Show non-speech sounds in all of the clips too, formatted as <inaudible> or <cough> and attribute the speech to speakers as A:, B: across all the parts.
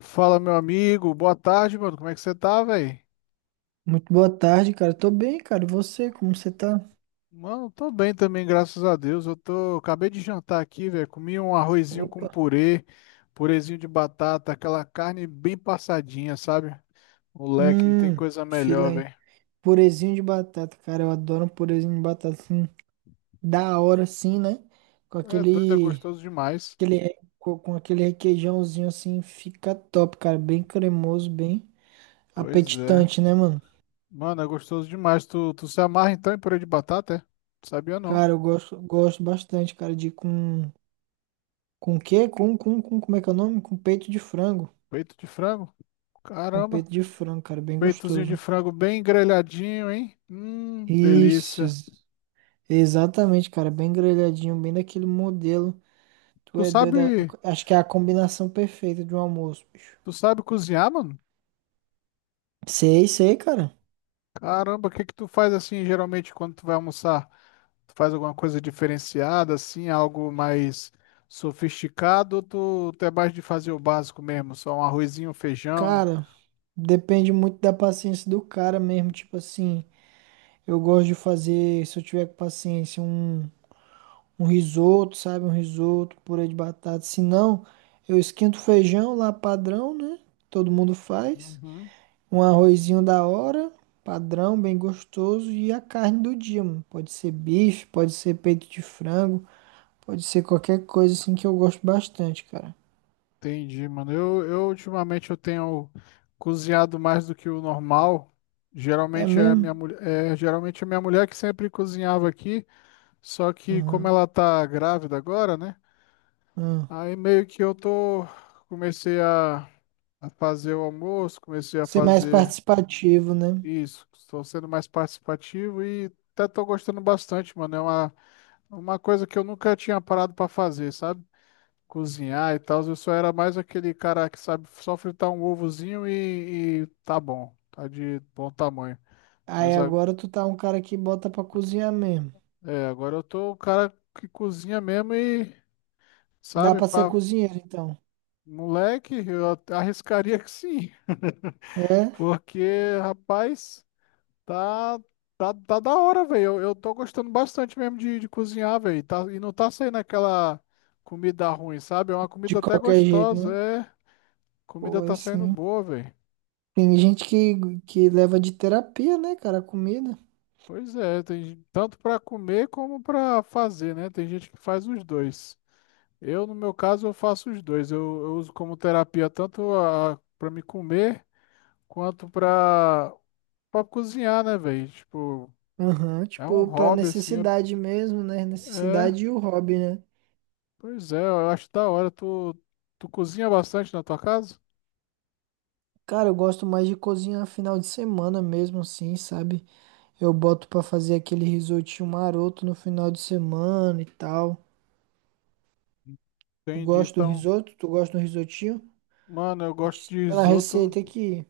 A: Fala, meu amigo. Boa tarde, mano. Como é que você tá, velho?
B: Muito boa tarde, cara. Tô bem, cara. E você, como você tá?
A: Mano, tô bem também, graças a Deus. Acabei de jantar aqui, velho. Comi um arrozinho com
B: Opa.
A: purê, purezinho de batata, aquela carne bem passadinha, sabe? Moleque, não tem
B: Hum,
A: coisa
B: fila
A: melhor,
B: aí.
A: velho.
B: Purezinho de batata, cara. Eu adoro um purezinho de batata assim, da hora assim, né? Com
A: É doido, é
B: aquele,
A: gostoso demais.
B: aquele re- co- com aquele requeijãozinho assim, fica top, cara. Bem cremoso, bem
A: Pois é.
B: apetitante, né, mano?
A: Mano, é gostoso demais. Tu se amarra então em purê de batata, é? Sabia não.
B: Cara, eu gosto, gosto bastante, cara, de com o quê? Com como é que é o nome? Com peito de frango.
A: Peito de frango?
B: Com
A: Caramba.
B: peito de frango, cara, bem
A: Peitozinho de
B: gostoso.
A: frango bem grelhadinho, hein?
B: Isso,
A: Delícia.
B: exatamente, cara, bem grelhadinho, bem daquele modelo. Tu
A: Tu
B: é doido,
A: sabe.
B: acho que é a combinação perfeita de um almoço, bicho.
A: Tu sabe cozinhar, mano?
B: Sei, sei, cara.
A: Caramba, o que que tu faz assim geralmente quando tu vai almoçar? Tu faz alguma coisa diferenciada, assim, algo mais sofisticado, ou tu é mais de fazer o básico mesmo, só um arrozinho, um feijão?
B: Cara, depende muito da paciência do cara mesmo. Tipo assim, eu gosto de fazer, se eu tiver com paciência, um risoto, sabe? Um risoto, purê de batata. Se não, eu esquento o feijão lá padrão, né? Todo mundo faz.
A: Uhum.
B: Um arrozinho da hora, padrão, bem gostoso. E a carne do dia, mano. Pode ser bife, pode ser peito de frango, pode ser qualquer coisa assim que eu gosto bastante, cara.
A: Entendi, mano. Eu ultimamente eu tenho cozinhado mais do que o normal.
B: É
A: Geralmente é a
B: mesmo?
A: minha mulher, é, geralmente é minha mulher que sempre cozinhava aqui, só que como
B: Aham,
A: ela tá grávida agora, né?
B: aham.
A: Aí meio que eu tô comecei a fazer o almoço, comecei a
B: Ser mais
A: fazer
B: participativo, né?
A: isso, estou sendo mais participativo e até tô gostando bastante, mano. Uma coisa que eu nunca tinha parado pra fazer, sabe? Cozinhar e tal. Eu só era mais aquele cara que sabe só fritar um ovozinho e tá bom, tá de bom tamanho.
B: Aí
A: Mas a-
B: agora tu tá um cara que bota pra cozinhar mesmo.
A: é, agora eu tô o cara que cozinha mesmo e
B: Dá
A: sabe,
B: pra ser
A: pra
B: cozinheiro, então.
A: moleque, eu arriscaria que sim. <laughs>
B: É?
A: Porque, rapaz, tá, tá da hora, velho. Eu tô gostando bastante mesmo de cozinhar, velho. Tá, e não tá saindo aquela comida ruim, sabe? É uma
B: De
A: comida até
B: qualquer jeito, né?
A: gostosa, é. Comida
B: Pô, é
A: tá saindo
B: sim.
A: boa, velho.
B: Tem gente que leva de terapia, né, cara, a comida.
A: Pois é, tanto para comer como para fazer, né? Tem gente que faz os dois. Eu, no meu caso, eu faço os dois. Eu uso como terapia tanto a para me comer quanto para cozinhar, né, velho? Tipo,
B: Aham,
A: é um
B: tipo, pra
A: hobby assim.
B: necessidade mesmo, né?
A: É,
B: Necessidade e o hobby, né?
A: pois é, eu acho da hora. Tu cozinha bastante na tua casa?
B: Cara, eu gosto mais de cozinhar final de semana mesmo, assim, sabe? Eu boto pra fazer aquele risotinho maroto no final de semana e tal. Tu
A: Entendi.
B: gosta de um
A: Então,
B: risoto? Tu gosta de um risotinho?
A: mano, eu
B: Eu te
A: gosto de
B: ensino a
A: risoto.
B: receita aqui.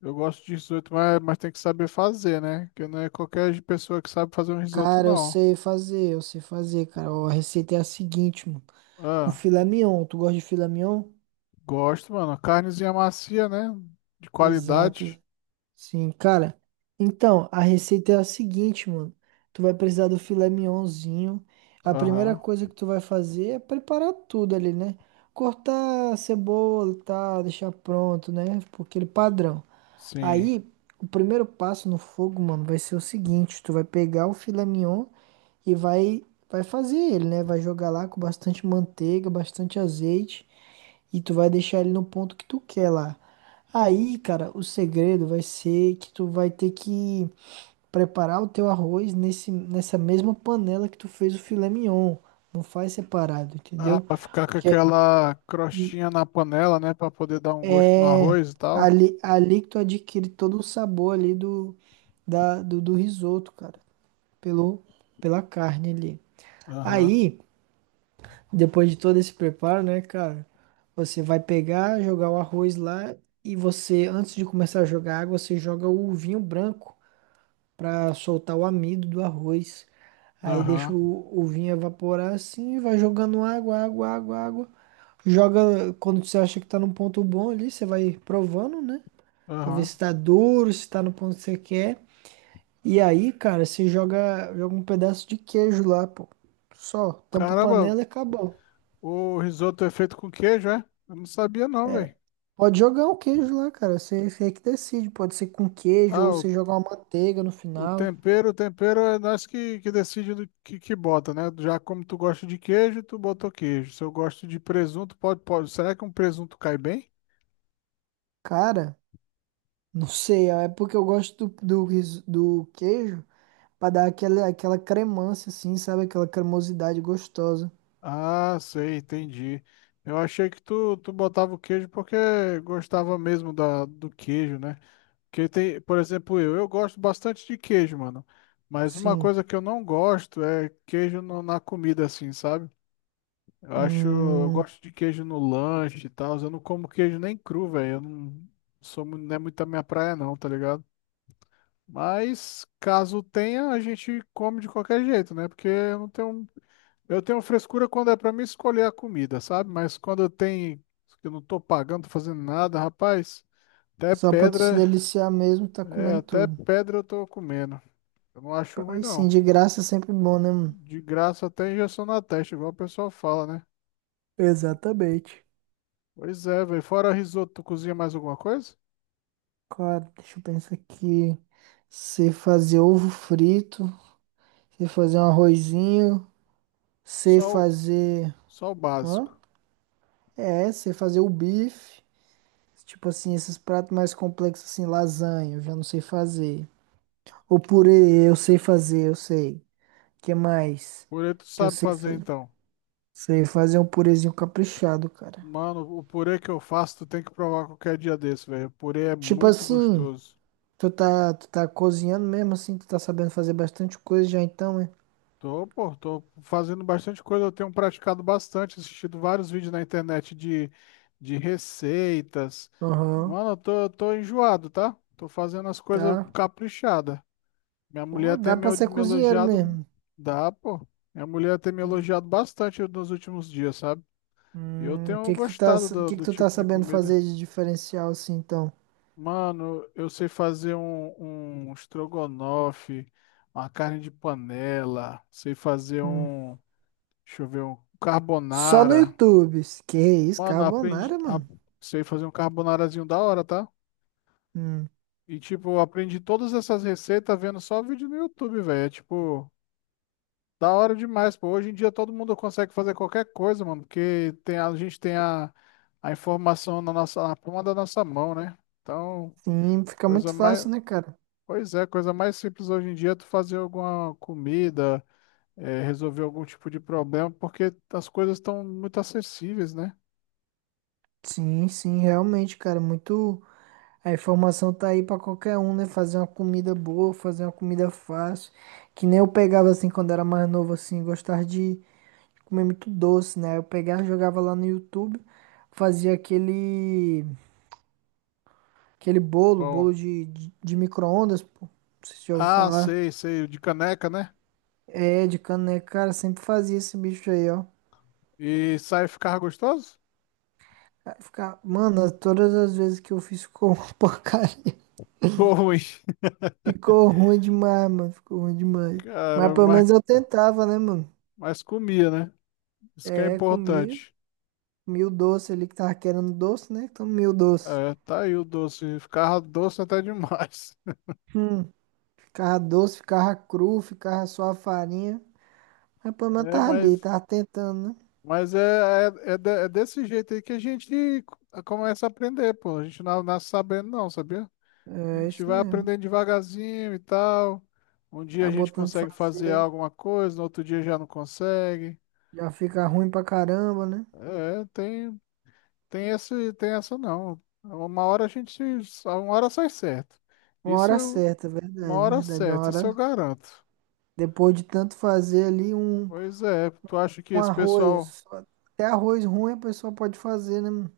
A: Eu gosto de risoto, mas tem que saber fazer, né? Porque não é qualquer pessoa que sabe fazer um risoto,
B: Cara,
A: não.
B: eu sei fazer, cara. Ó, a receita é a seguinte, mano. Com
A: Ah.
B: filé mignon, tu gosta de filé mignon?
A: Gosto, mano. Carnezinha macia, né? De
B: Exato,
A: qualidade.
B: sim, cara. Então, a receita é a seguinte, mano. Tu vai precisar do filé mignonzinho. A primeira
A: Aham,
B: coisa que tu vai fazer é preparar tudo ali, né? Cortar a cebola e tal, deixar pronto, né? Por aquele padrão.
A: sim.
B: Aí, o primeiro passo no fogo, mano, vai ser o seguinte: tu vai pegar o filé mignon e vai fazer ele, né? Vai jogar lá com bastante manteiga, bastante azeite. E tu vai deixar ele no ponto que tu quer lá. Aí, cara, o segredo vai ser que tu vai ter que preparar o teu arroz nessa mesma panela que tu fez o filé mignon. Não faz separado,
A: Ah,
B: entendeu?
A: pra ficar com
B: Porque
A: aquela
B: e-
A: crostinha na panela, né? Pra poder dar um gosto no
B: é
A: arroz e tal.
B: ali, ali que tu adquire todo o sabor ali do risoto, cara. Pelo, pela carne ali.
A: Aham,
B: Aí. Depois de todo esse preparo, né, cara? Você vai pegar, jogar o arroz lá e você, antes de começar a jogar água, você joga o vinho branco pra soltar o amido do arroz. Aí deixa
A: aham,
B: o vinho evaporar assim, e vai jogando água, água, água, água. Joga quando você acha que tá num ponto bom ali, você vai provando, né? Pra ver
A: aham.
B: se tá duro, se tá no ponto que você quer. E aí, cara, você joga, joga um pedaço de queijo lá, pô. Só, tampa a
A: Caramba,
B: panela e acabou.
A: o risoto é feito com queijo, é? Eu não sabia não, velho.
B: Pode jogar um queijo lá, cara. Você, você é que decide. Pode ser com queijo
A: Ah,
B: ou você jogar uma manteiga no
A: o
B: final.
A: tempero, o tempero é nós que decide do que bota, né? Já como tu gosta de queijo, tu botou queijo. Se eu gosto de presunto, pode, pode. Será que um presunto cai bem?
B: Cara, não sei. É porque eu gosto do queijo pra dar aquela, aquela cremância, assim, sabe? Aquela cremosidade gostosa.
A: Ah, sei, entendi. Eu achei que tu botava o queijo porque gostava mesmo da, do queijo, né? Porque tem, por exemplo, eu gosto bastante de queijo, mano. Mas uma
B: Sim.
A: coisa que eu não gosto é queijo na comida, assim, sabe? Eu acho, eu
B: Hum,
A: gosto de queijo no lanche e tal. Eu não como queijo nem cru, velho. Eu não sou, não é muito a minha praia não, tá ligado? Mas caso tenha, a gente come de qualquer jeito, né? Porque eu não tenho, eu tenho frescura quando é pra mim escolher a comida, sabe? Mas quando eu tenho, que eu não tô pagando, tô fazendo nada, rapaz, até
B: só pra tu se
A: pedra,
B: deliciar mesmo, tá
A: é,
B: comendo
A: até
B: tudo.
A: pedra eu tô comendo. Eu não acho ruim
B: Aí sim,
A: não.
B: de graça é sempre bom, né, mano?
A: De graça até injeção na testa, igual o pessoal fala, né?
B: Exatamente.
A: Pois é, velho. Fora risoto, tu cozinha mais alguma coisa?
B: Claro, deixa eu pensar aqui. Você fazer ovo frito, você fazer um arrozinho. Sei
A: Só,
B: fazer.
A: só o
B: Hã?
A: básico.
B: É, sei fazer o bife. Tipo assim, esses pratos mais complexos, assim, lasanha, eu já não sei fazer. O purê, eu sei fazer, eu sei. Que mais?
A: Purê tu
B: Que eu
A: sabe
B: sei
A: fazer
B: fazer.
A: então.
B: Sei fazer um purezinho caprichado, cara.
A: Mano, o purê que eu faço, tu tem que provar qualquer dia desse, velho. O purê é
B: Tipo
A: muito
B: assim,
A: gostoso.
B: tu tá cozinhando mesmo assim, tu tá sabendo fazer bastante coisa já então, né?
A: Tô, pô, tô fazendo bastante coisa, eu tenho praticado bastante, assistido vários vídeos na internet de receitas.
B: Aham,
A: Mano, eu tô enjoado, tá? Tô fazendo as coisas
B: tá.
A: caprichada. Minha
B: Pô,
A: mulher tem
B: dá
A: me,
B: pra ser
A: me
B: cozinheiro
A: elogiado,
B: mesmo.
A: dá, pô. Minha mulher tem me elogiado bastante nos últimos dias, sabe? E eu
B: O
A: tenho
B: que que tu tá,
A: gostado
B: o que que
A: do
B: tu tá
A: tipo de
B: sabendo
A: comida.
B: fazer de diferencial assim então?
A: Mano, eu sei fazer um, um estrogonofe, uma carne de panela, sei fazer
B: Hum.
A: um, deixa eu ver, um
B: Só no
A: carbonara.
B: YouTube. Que isso,
A: Mano, aprendi,
B: carbonara,
A: a-
B: mano.
A: sei fazer um carbonarazinho da hora, tá?
B: Hum,
A: E tipo, eu aprendi todas essas receitas vendo só vídeo no YouTube, velho. É tipo, da hora demais, pô. Hoje em dia todo mundo consegue fazer qualquer coisa, mano, porque tem, a gente tem a informação na nossa, na palma da nossa mão, né? Então,
B: sim, fica muito
A: coisa mais
B: fácil, né, cara?
A: pois é, a coisa mais simples hoje em dia é tu fazer alguma comida, é, resolver algum tipo de problema, porque as coisas estão muito acessíveis, né?
B: Sim, sim, realmente, cara. Muito. A informação tá aí pra qualquer um, né? Fazer uma comida boa, fazer uma comida fácil. Que nem eu pegava assim quando era mais novo, assim, gostava de comer muito doce, né? Eu pegava, jogava lá no YouTube, fazia aquele. Aquele bolo,
A: Bom,
B: bolo de micro-ondas, pô. Não sei se já ouviu
A: ah,
B: falar.
A: sei, o de caneca, né?
B: É, de caneca, cara, sempre fazia esse bicho aí, ó.
A: E sai ficar gostoso?
B: Vai ficar. Mano, todas as vezes que eu fiz ficou uma <laughs> porcaria.
A: Pô, ruim,
B: Ficou ruim demais, mano. Ficou ruim
A: <laughs>
B: demais. Mas
A: cara,
B: pelo menos eu tentava, né, mano?
A: mas comia, né? Isso que é
B: É, comia.
A: importante.
B: Comia o doce ali que tava querendo doce, né? Então comia o doce.
A: É, tá aí o doce, ficava doce até demais. <laughs>
B: Hum. Ficava doce, ficava cru, ficava só a farinha. Mas pelo menos
A: É,
B: tava ali,
A: mas,
B: tava tentando,
A: é desse jeito aí que a gente começa a aprender, pô. A gente não nasce sabendo, não, sabia? A
B: né? É
A: gente
B: isso
A: vai
B: mesmo.
A: aprendendo devagarzinho e tal. Um dia a
B: Tá
A: gente
B: botando pra
A: consegue fazer
B: fazer.
A: alguma coisa, no outro dia já não consegue.
B: Já fica ruim pra caramba, né?
A: É, tem, tem esse, tem essa não. Uma hora a gente, se- uma hora sai certo.
B: Uma
A: Isso
B: hora
A: eu,
B: certa,
A: uma
B: verdade,
A: hora
B: verdade. Uma
A: certa, isso eu
B: hora.
A: garanto.
B: Depois de tanto fazer ali, um
A: Pois é, tu acha que
B: um
A: esse pessoal,
B: arroz. Até arroz ruim a pessoa pode fazer, né, mano?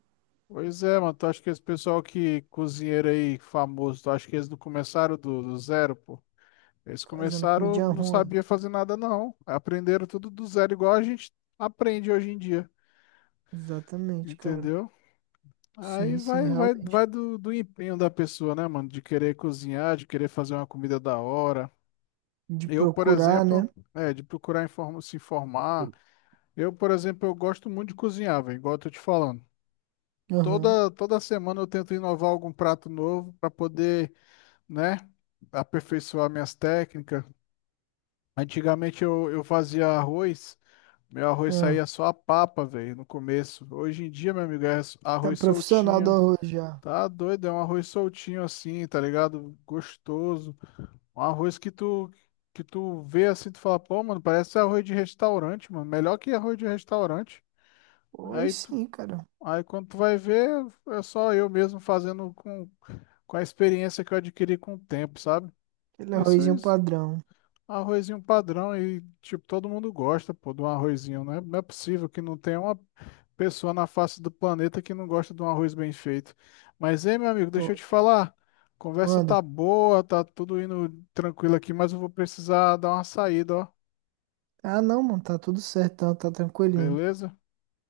A: pois é, mano, tu acha que esse pessoal que cozinheiro aí famoso, tu acha que eles não começaram do zero, pô? Eles
B: Fazendo
A: começaram,
B: comidinha
A: não
B: ruim.
A: sabia fazer nada, não. Aprenderam tudo do zero, igual a gente aprende hoje em dia,
B: Exatamente, cara.
A: entendeu? Aí
B: Sim, sim,
A: vai
B: realmente.
A: do empenho da pessoa, né, mano? De querer cozinhar, de querer fazer uma comida da hora.
B: De
A: Eu, por
B: procurar,
A: exemplo,
B: né?
A: é, de procurar se informar. Eu, por exemplo, eu gosto muito de cozinhar, velho, igual eu tô te falando.
B: Aham.
A: Toda semana eu tento inovar algum prato novo para poder, né, aperfeiçoar minhas técnicas. Antigamente eu fazia arroz. Meu arroz
B: Ah,
A: saía só a papa, velho, no começo. Hoje em dia, meu amigo, é
B: tá
A: arroz
B: profissional do
A: soltinho.
B: arroz já.
A: Tá doido, é um arroz soltinho assim, tá ligado? Gostoso. Um arroz que tu vê assim, tu fala, pô, mano, parece arroz de restaurante, mano. Melhor que arroz de restaurante. Aí
B: Pois
A: tu,
B: sim, cara.
A: aí quando tu vai ver, é só eu mesmo fazendo com a experiência que eu adquiri com o tempo, sabe?
B: Aquele
A: Isso,
B: arrozinho
A: isso
B: padrão.
A: Arrozinho padrão e, tipo, todo mundo gosta, pô, de um arrozinho, né? Não é possível que não tenha uma pessoa na face do planeta que não gosta de um arroz bem feito. Mas, ei, meu amigo, deixa eu
B: Top.
A: te falar. Conversa
B: Manda.
A: tá boa, tá tudo indo tranquilo aqui, mas eu vou precisar dar uma saída, ó.
B: Ah, não, mano. Tá tudo certo. Tá, tá tranquilinho.
A: Beleza?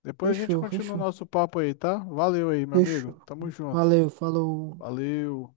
A: Depois a gente
B: Fechou,
A: continua o
B: fechou.
A: nosso papo aí, tá? Valeu aí, meu amigo.
B: Fechou.
A: Tamo junto.
B: Valeu, falou.
A: Valeu.